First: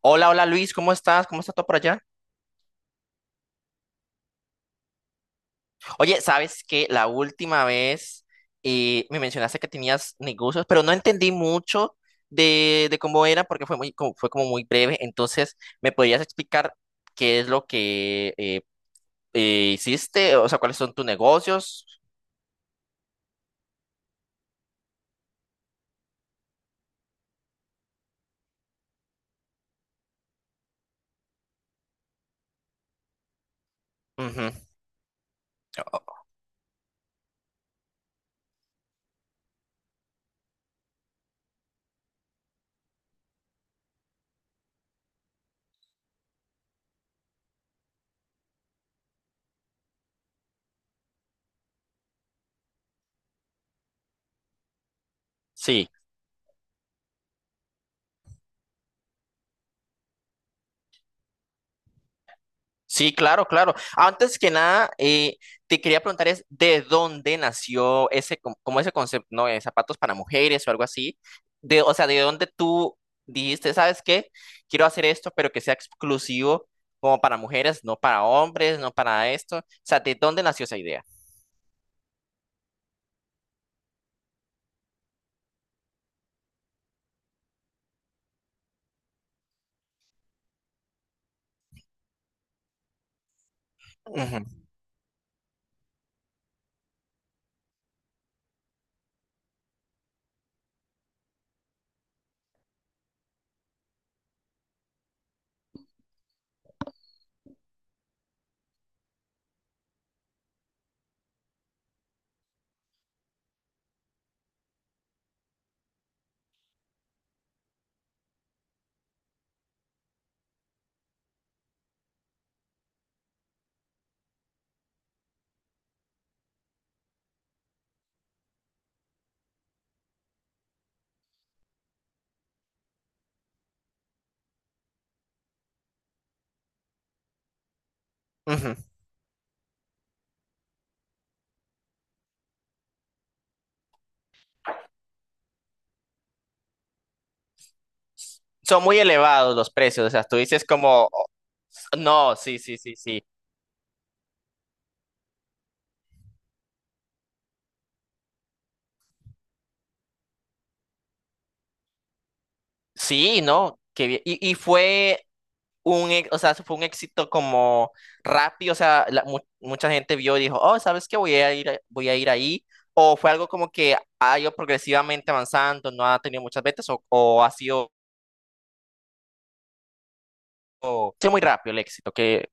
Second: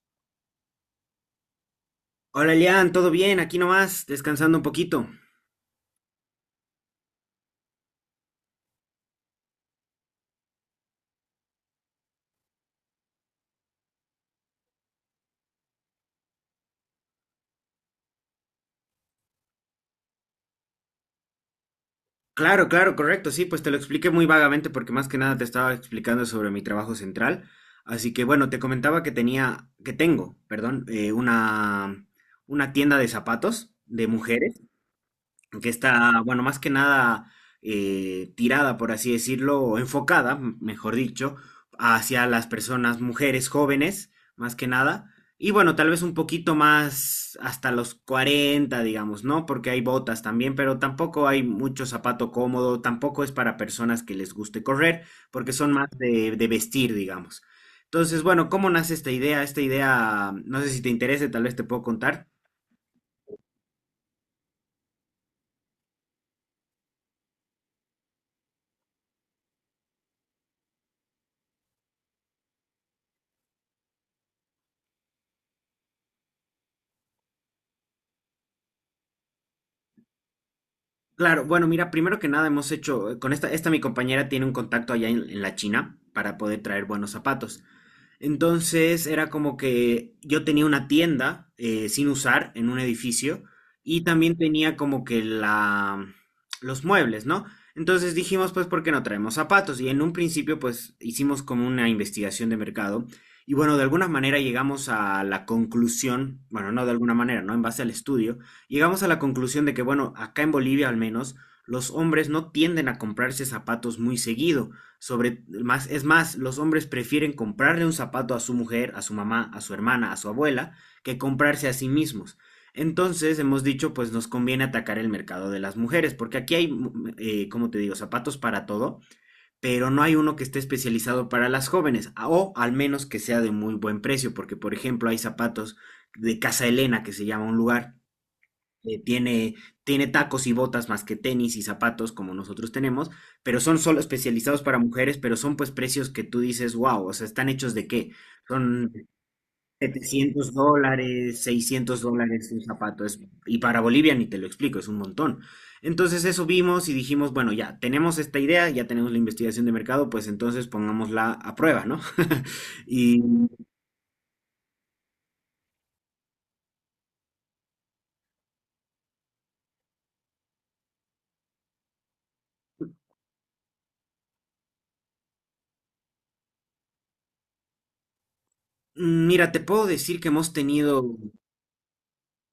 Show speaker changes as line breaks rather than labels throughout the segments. Hola, hola Luis, ¿cómo estás? ¿Cómo está todo por allá?
Hola Elian, ¿todo bien? Aquí nomás, descansando un poquito.
Oye, ¿sabes que la última vez me mencionaste que tenías negocios, pero no entendí mucho de cómo era porque fue muy, como, fue como muy breve. Entonces, ¿me podrías explicar qué es lo que hiciste? O sea, ¿cuáles son tus negocios?
Claro, claro, correcto, sí, pues te lo expliqué muy vagamente porque más que nada te estaba explicando sobre mi trabajo central. Así que bueno, te comentaba que tenía, que tengo, perdón, una tienda de zapatos de
Ujú.
mujeres, que está, bueno, más que nada tirada, por así decirlo, o enfocada, mejor dicho, hacia las personas, mujeres jóvenes, más que nada. Y bueno, tal vez un poquito más hasta los 40 digamos, ¿no? Porque hay botas también, pero tampoco hay mucho zapato cómodo, tampoco es para personas que les guste correr, porque son
Sí.
más de vestir, digamos. Entonces, bueno, ¿cómo nace esta idea? Esta idea, no sé si te interese, tal vez te puedo contar.
Sí, claro, claro. Antes que nada, te quería preguntar es de dónde nació ese, como ese concepto, ¿no?, de zapatos para mujeres o algo así. De, o sea, de dónde tú dijiste, ¿sabes qué? Quiero hacer esto, pero que sea exclusivo como para mujeres, no para hombres, no para esto. O sea, ¿de dónde nació esa idea?
Claro, bueno, mira, primero que nada hemos hecho, con esta mi compañera tiene un contacto allá en la China para poder traer buenos zapatos. Entonces era como que yo tenía una tienda sin usar en un edificio y también
Ujú,
tenía como que los muebles, ¿no? Entonces dijimos, pues, ¿por qué no traemos zapatos? Y en un principio, pues, hicimos como una investigación de mercado y bueno, de alguna manera llegamos a la conclusión, bueno, no de alguna manera, ¿no? En base al estudio, llegamos a la conclusión de que, bueno, acá en Bolivia al menos, los hombres no tienden a comprarse zapatos muy seguido. Es más, los hombres prefieren comprarle un zapato a su mujer, a su mamá, a su hermana, a su abuela, que comprarse a sí mismos. Entonces, hemos dicho, pues nos conviene atacar el mercado de las mujeres, porque aquí hay, como te digo, zapatos para todo, pero no hay uno que esté especializado para las jóvenes, o al menos que sea de muy buen precio, porque, por ejemplo, hay zapatos de Casa Elena, que se llama un lugar,
ujú.
eh, tiene, tiene tacos y botas más que tenis y zapatos como nosotros tenemos, pero son solo especializados para mujeres, pero son pues precios que tú dices, wow, o sea, ¿están hechos de qué?
Son
Son
muy elevados los precios, o sea, tú
700
dices como: "Oh,
dólares, seiscientos
no,
dólares
sí,
un
sí, sí, sí.
Y para Bolivia ni te lo explico, es un montón. Entonces eso vimos y dijimos, bueno, ya tenemos esta idea, ya tenemos la investigación de mercado, pues entonces pongámosla a prueba, ¿no? Y
Sí, no, qué bien. Y fue un, o sea, fue un éxito como rápido, o sea, mucha gente vio y dijo, oh, ¿sabes qué? Voy a ir, voy a ir ahí. O fue algo como que ha ido progresivamente avanzando, no ha tenido muchas ventas o ha sido,
mira, te puedo decir que hemos tenido.
ha sido muy rápido el éxito, que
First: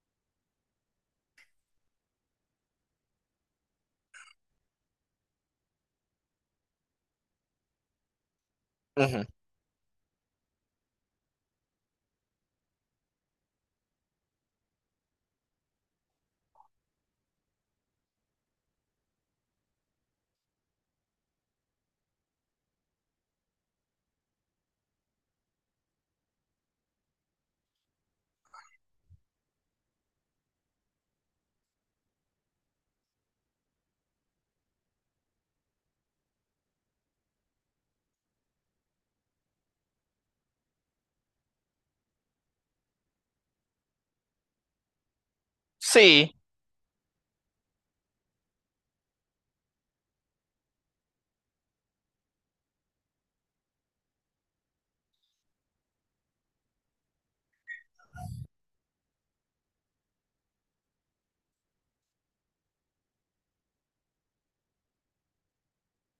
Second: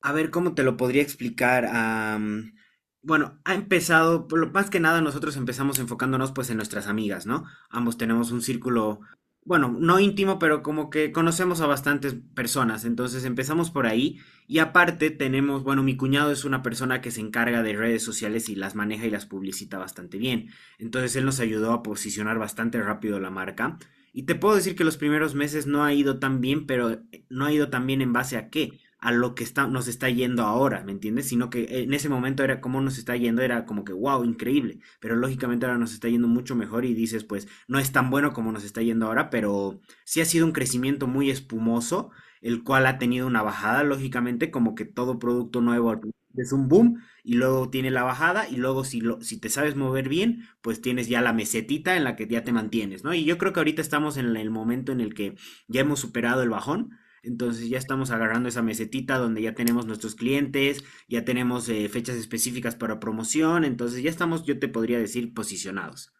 A ver, ¿cómo te lo podría explicar? Bueno, ha empezado, más que nada nosotros empezamos enfocándonos pues en nuestras amigas, ¿no? Ambos tenemos un círculo,
ujú.
bueno, no íntimo, pero como que conocemos a bastantes personas, entonces empezamos por ahí y aparte tenemos, bueno, mi cuñado es una persona que se encarga de redes sociales y las maneja y las publicita bastante bien, entonces él nos ayudó a posicionar bastante rápido la marca. Y te puedo decir que los primeros meses no ha ido tan bien, pero qué, no ha ido tan bien en base a qué, a lo que está, nos está yendo ahora, ¿me entiendes? Sino que en ese momento era como nos está yendo, era como que, wow, increíble, pero lógicamente ahora nos está yendo mucho mejor y dices, pues, no es tan bueno como nos está yendo ahora, pero sí ha sido un crecimiento muy espumoso, el cual ha tenido una bajada, lógicamente, como que todo producto nuevo al principio
Sí,
es un boom y luego tiene la bajada y luego si te sabes mover bien, pues tienes ya la mesetita en la que ya te mantienes, ¿no? Y yo creo que ahorita estamos en el momento en el que ya hemos superado el bajón, entonces ya estamos agarrando esa mesetita donde ya tenemos nuestros clientes, ya tenemos fechas específicas para promoción, entonces ya estamos, yo te podría decir, posicionados.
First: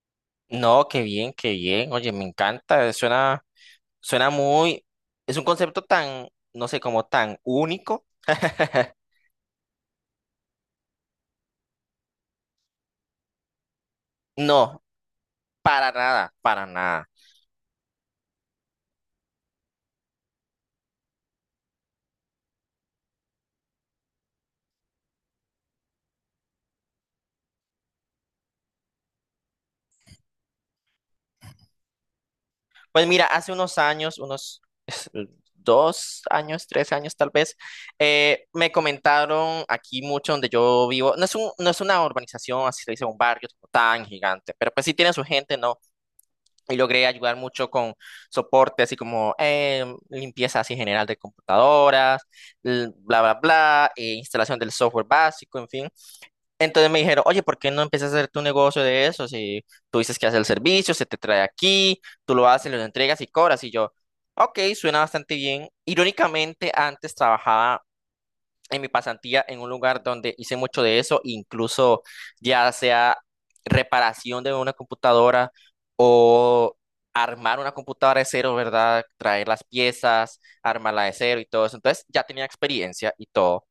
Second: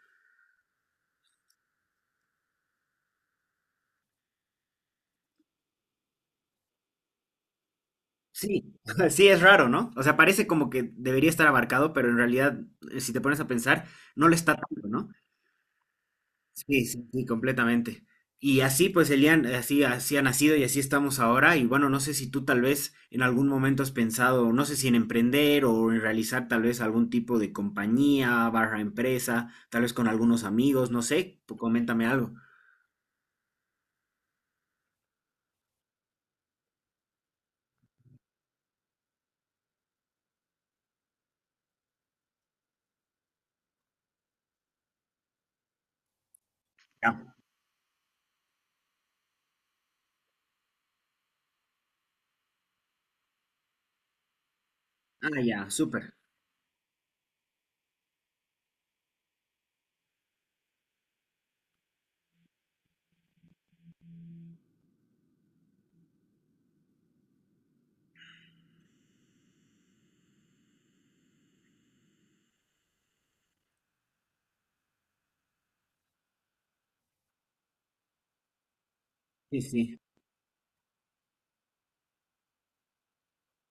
no, qué bien, oye, me encanta, suena muy, es un concepto tan, no sé, como tan único,
Sí, sí es raro, ¿no? O sea, parece como que debería estar abarcado, pero en realidad, si te pones a pensar, no lo está
no,
tanto, ¿no?
para nada, para
Sí, sí,
nada.
sí, completamente. Y así pues Elian, así, así ha nacido y así estamos ahora. Y bueno, no sé si tú tal vez en algún momento has pensado, no sé si en emprender o en realizar tal vez algún tipo de compañía, barra empresa, tal vez con algunos amigos, no sé, tú coméntame algo.
Pues mira, hace unos años, unos dos años, tres años tal vez, me comentaron aquí mucho donde yo vivo, no es un, no es una urbanización, así se dice, un barrio como tan gigante, pero pues sí tiene su gente, ¿no? Y logré
Ya.
ayudar mucho con soporte, así como limpieza así general de computadoras, bla, bla, bla, instalación del software
Ah,
básico, en
ya,
fin.
súper.
Entonces me dijeron, oye, ¿por qué no empiezas a hacer tu negocio de eso? Si tú dices que haces el servicio, se te trae aquí, tú lo haces, lo entregas y cobras. Y yo, ok, suena bastante bien. Irónicamente, antes trabajaba en mi pasantía en un lugar donde hice mucho de eso, incluso ya sea reparación de una computadora o armar una computadora de cero, ¿verdad? Traer
Sí,
las
sí.
piezas, armarla de cero y todo eso. Entonces ya tenía experiencia y todo.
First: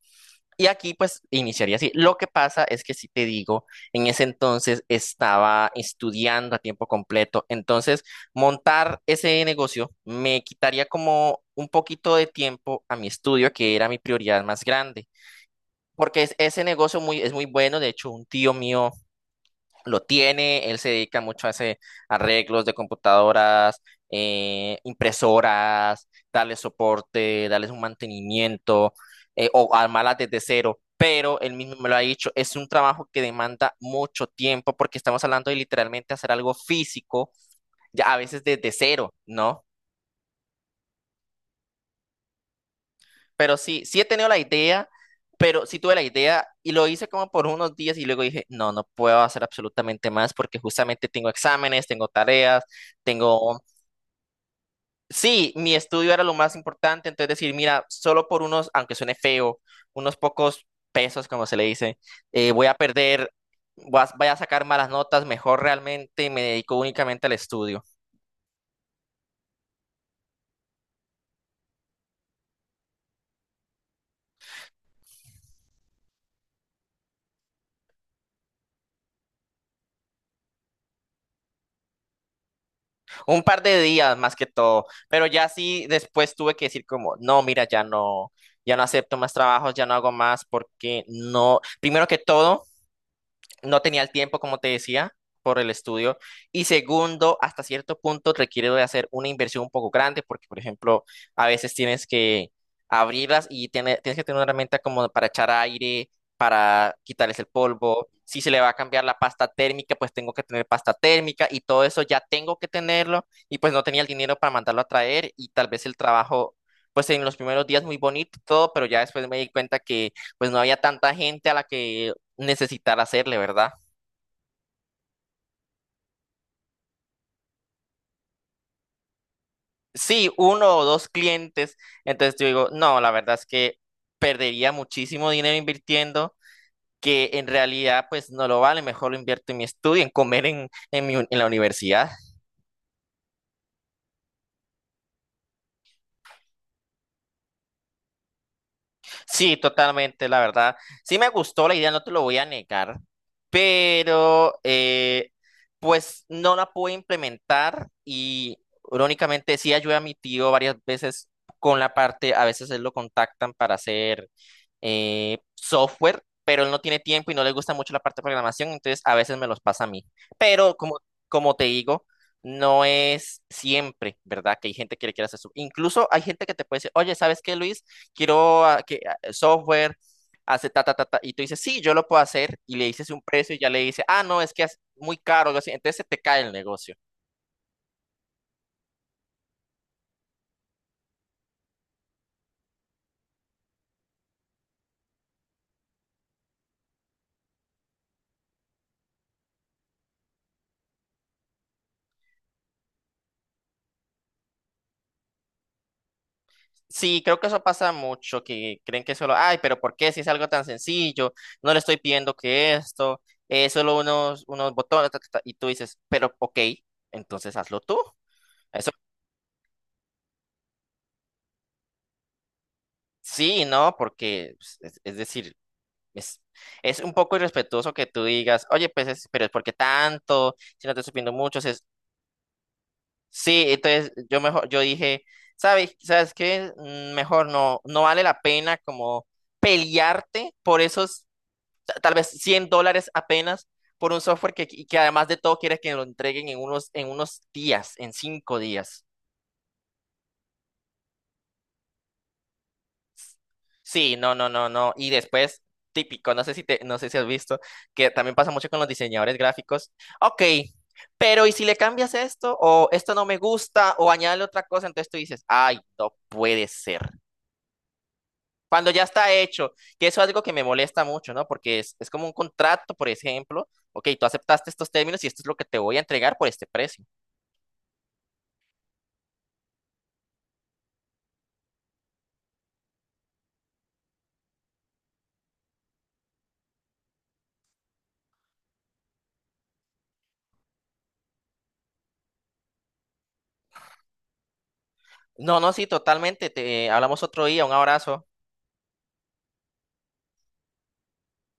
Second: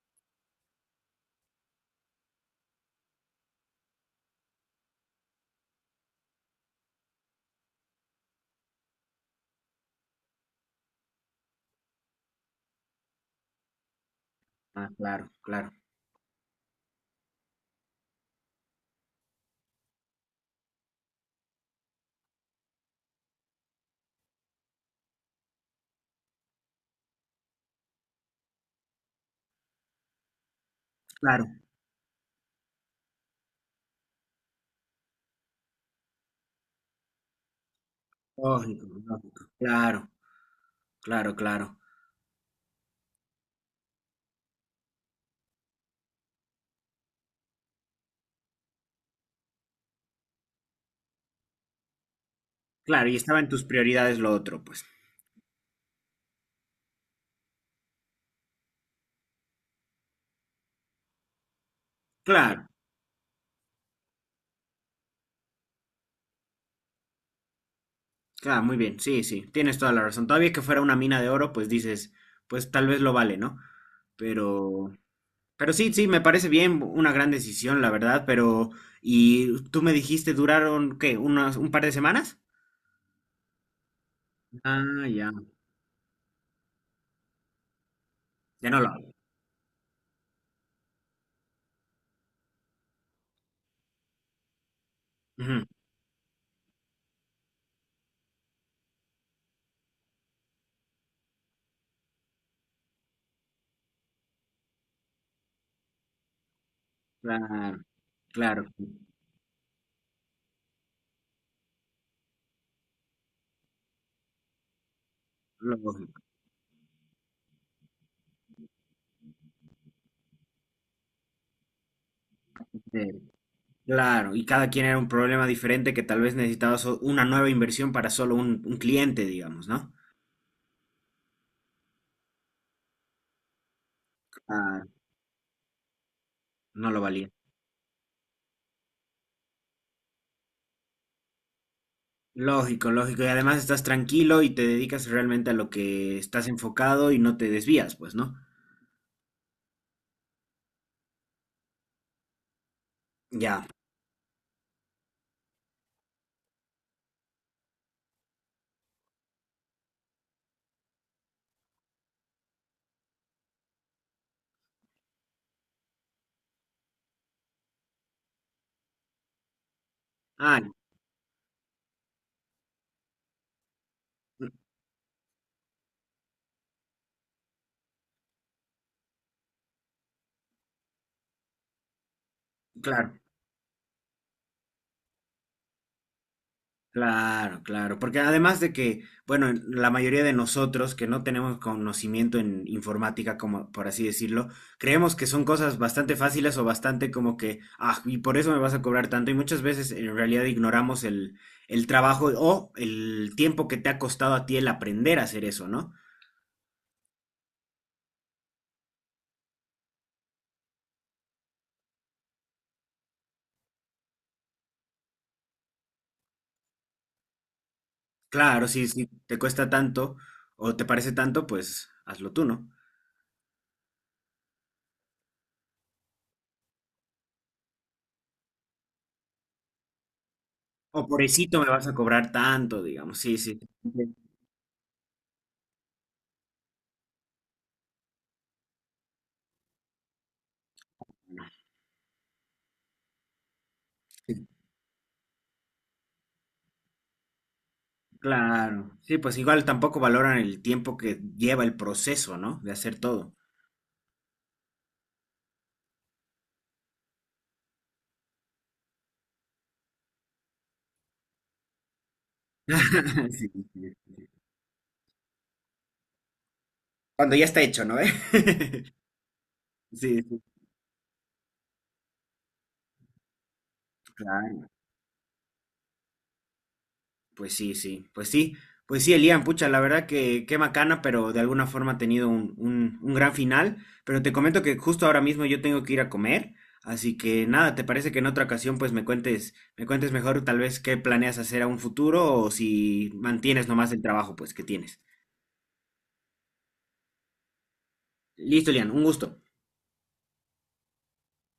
Y aquí pues iniciaría así. Lo que pasa es que si te digo, en ese entonces estaba estudiando a tiempo completo, entonces montar ese negocio me quitaría como un poquito de tiempo a mi estudio, que era mi prioridad más
Ah,
grande,
claro, claro,
porque es, ese negocio muy, es muy bueno, de hecho un tío mío lo tiene, él se dedica mucho a hacer arreglos de computadoras, impresoras, darles soporte, darles un mantenimiento o armarlas desde cero. Pero
claro.
él mismo me lo ha dicho, es un trabajo que demanda mucho tiempo porque estamos hablando de literalmente hacer algo físico, ya a veces desde
Lógico,
cero,
lógico.
¿no?
Claro, claro, claro.
Pero sí, sí he tenido la idea, pero sí tuve la idea y lo hice como por unos días y luego dije, no, no puedo hacer absolutamente más porque justamente tengo exámenes, tengo tareas,
Claro, y estaba en
tengo
tus prioridades lo otro, pues.
Sí, mi estudio era lo más importante, entonces decir, mira, solo por unos, aunque suene feo, unos pocos pesos, como se le dice, voy
Claro.
a perder, voy a, voy a sacar malas notas, mejor realmente me dedico únicamente al estudio.
Claro, muy bien, sí, sí, tienes toda la razón. Todavía que fuera una mina de oro, pues dices, pues tal vez lo vale, ¿no? Pero, pero sí, sí, me parece bien, una gran decisión, la verdad, pero, y tú me dijiste, duraron, ¿qué? ¿Un par de semanas?
Un par de días más que todo,
Ah,
pero
ya,
ya sí, después tuve que decir como, no, mira, ya no,
ya
ya
no
no
lo hago.
acepto más trabajos, ya no hago más, porque no, primero que todo. No tenía el tiempo, como te decía, por
Ujú.
el estudio. Y segundo, hasta cierto punto requiere de hacer una inversión un poco grande, porque, por ejemplo, a veces tienes que abrirlas y tienes que tener una herramienta como para echar aire, para quitarles el
Claro,
polvo. Si se le
claro,
va a cambiar la pasta térmica, pues tengo que tener pasta térmica y todo eso ya tengo que tenerlo. Y pues no tenía el dinero para mandarlo a traer y tal vez el
lógico,
trabajo. Pues en los primeros días muy bonito y todo, pero ya después me di cuenta que pues no había tanta gente a la que necesitar
eh,
hacerle, ¿verdad?
claro, y cada quien era un problema diferente que tal vez necesitaba una nueva inversión para solo un cliente, digamos, ¿no?
Sí, uno o dos clientes, entonces yo digo, no, la verdad es que perdería
Ah,
muchísimo dinero invirtiendo,
no lo valía.
que en realidad pues no lo vale, mejor lo invierto en mi estudio, en comer en, en la universidad.
Lógico, lógico. Y además estás tranquilo y te dedicas realmente a lo que estás enfocado y no te desvías, pues, ¿no?
Sí, totalmente, la verdad. Sí me gustó la idea, no te lo voy a negar,
Ya.
pero pues no la pude implementar y irónicamente sí ayudé a mi tío varias veces con la parte, a veces él lo contactan para hacer software, pero él no tiene tiempo y no le gusta mucho la parte de programación, entonces a veces me los pasa a mí.
Ah,
Pero como te digo, no es siempre,
mm,
¿verdad? Que hay gente que le quiere hacer eso. Incluso hay gente que te puede decir, oye, ¿sabes qué, Luis? Quiero ah, que software, hace ta, ta, ta, ta, y tú dices, sí, yo lo puedo hacer, y le dices
claro,
un precio y ya le dice, ah, no, es que es muy caro, algo así. Entonces se te cae el negocio.
claro, claro. Porque además de que, bueno, la mayoría de nosotros que no tenemos conocimiento en informática, como por así decirlo, creemos que son cosas bastante fáciles o bastante como que, ah, y por eso me vas a cobrar tanto. Y muchas veces en realidad ignoramos el trabajo o el tiempo que te ha costado a ti el aprender a hacer eso, ¿no?
Sí, creo que eso pasa mucho, que creen que solo, ay, pero ¿por qué si es algo tan sencillo? No le estoy pidiendo que esto, es solo unos, unos botones, ta, ta, ta", y tú dices, pero ok, entonces hazlo tú.
Claro, si,
Eso
si te cuesta tanto o te parece tanto, pues hazlo tú, ¿no?
sí, ¿no? Porque pues, es decir, es, es un poco irrespetuoso que tú digas, oye, pues, es, pero es porque tanto, si no
O
te estoy pidiendo
pobrecito
mucho,
me
es,
vas a cobrar tanto, digamos. Sí, sí.
sí, entonces yo mejor, yo dije, ¿sabes, sabes qué? Mm, mejor no, no vale la pena como pelearte por esos tal vez $100 apenas por un
Sí,
software que además de todo quieres que lo entreguen en unos días, en cinco
claro.
días.
Sí, pues igual tampoco valoran el tiempo que lleva el proceso, ¿no? De hacer todo.
Sí, no, no, no, no. Y después, típico, no sé si te, no sé si has visto, que también pasa mucho con los diseñadores gráficos. Ok, pero ¿y si le cambias esto? O esto no me
Sí,
gusta,
sí.
o añade otra cosa, entonces tú dices, ay, no puede ser.
Cuando ya está hecho, ¿no? ¿Eh?
Cuando ya está hecho, que eso
Sí,
es
sí,
algo que me molesta mucho, ¿no? Porque es como un contrato, por ejemplo, ok, tú
claro.
aceptaste estos términos y esto es lo que te voy a entregar por este precio.
Pues sí, sí, pues sí, pues sí, Elian, pucha, la verdad que qué macana, pero de alguna forma ha tenido un gran final. Pero te comento que justo ahora mismo yo tengo que ir a comer, así que nada, ¿te parece que en otra ocasión pues me cuentes mejor tal vez qué planeas hacer a un futuro o si mantienes nomás el trabajo pues que tienes?
No, no, sí, totalmente, te hablamos otro día, un abrazo.
Listo, Elian, un gusto.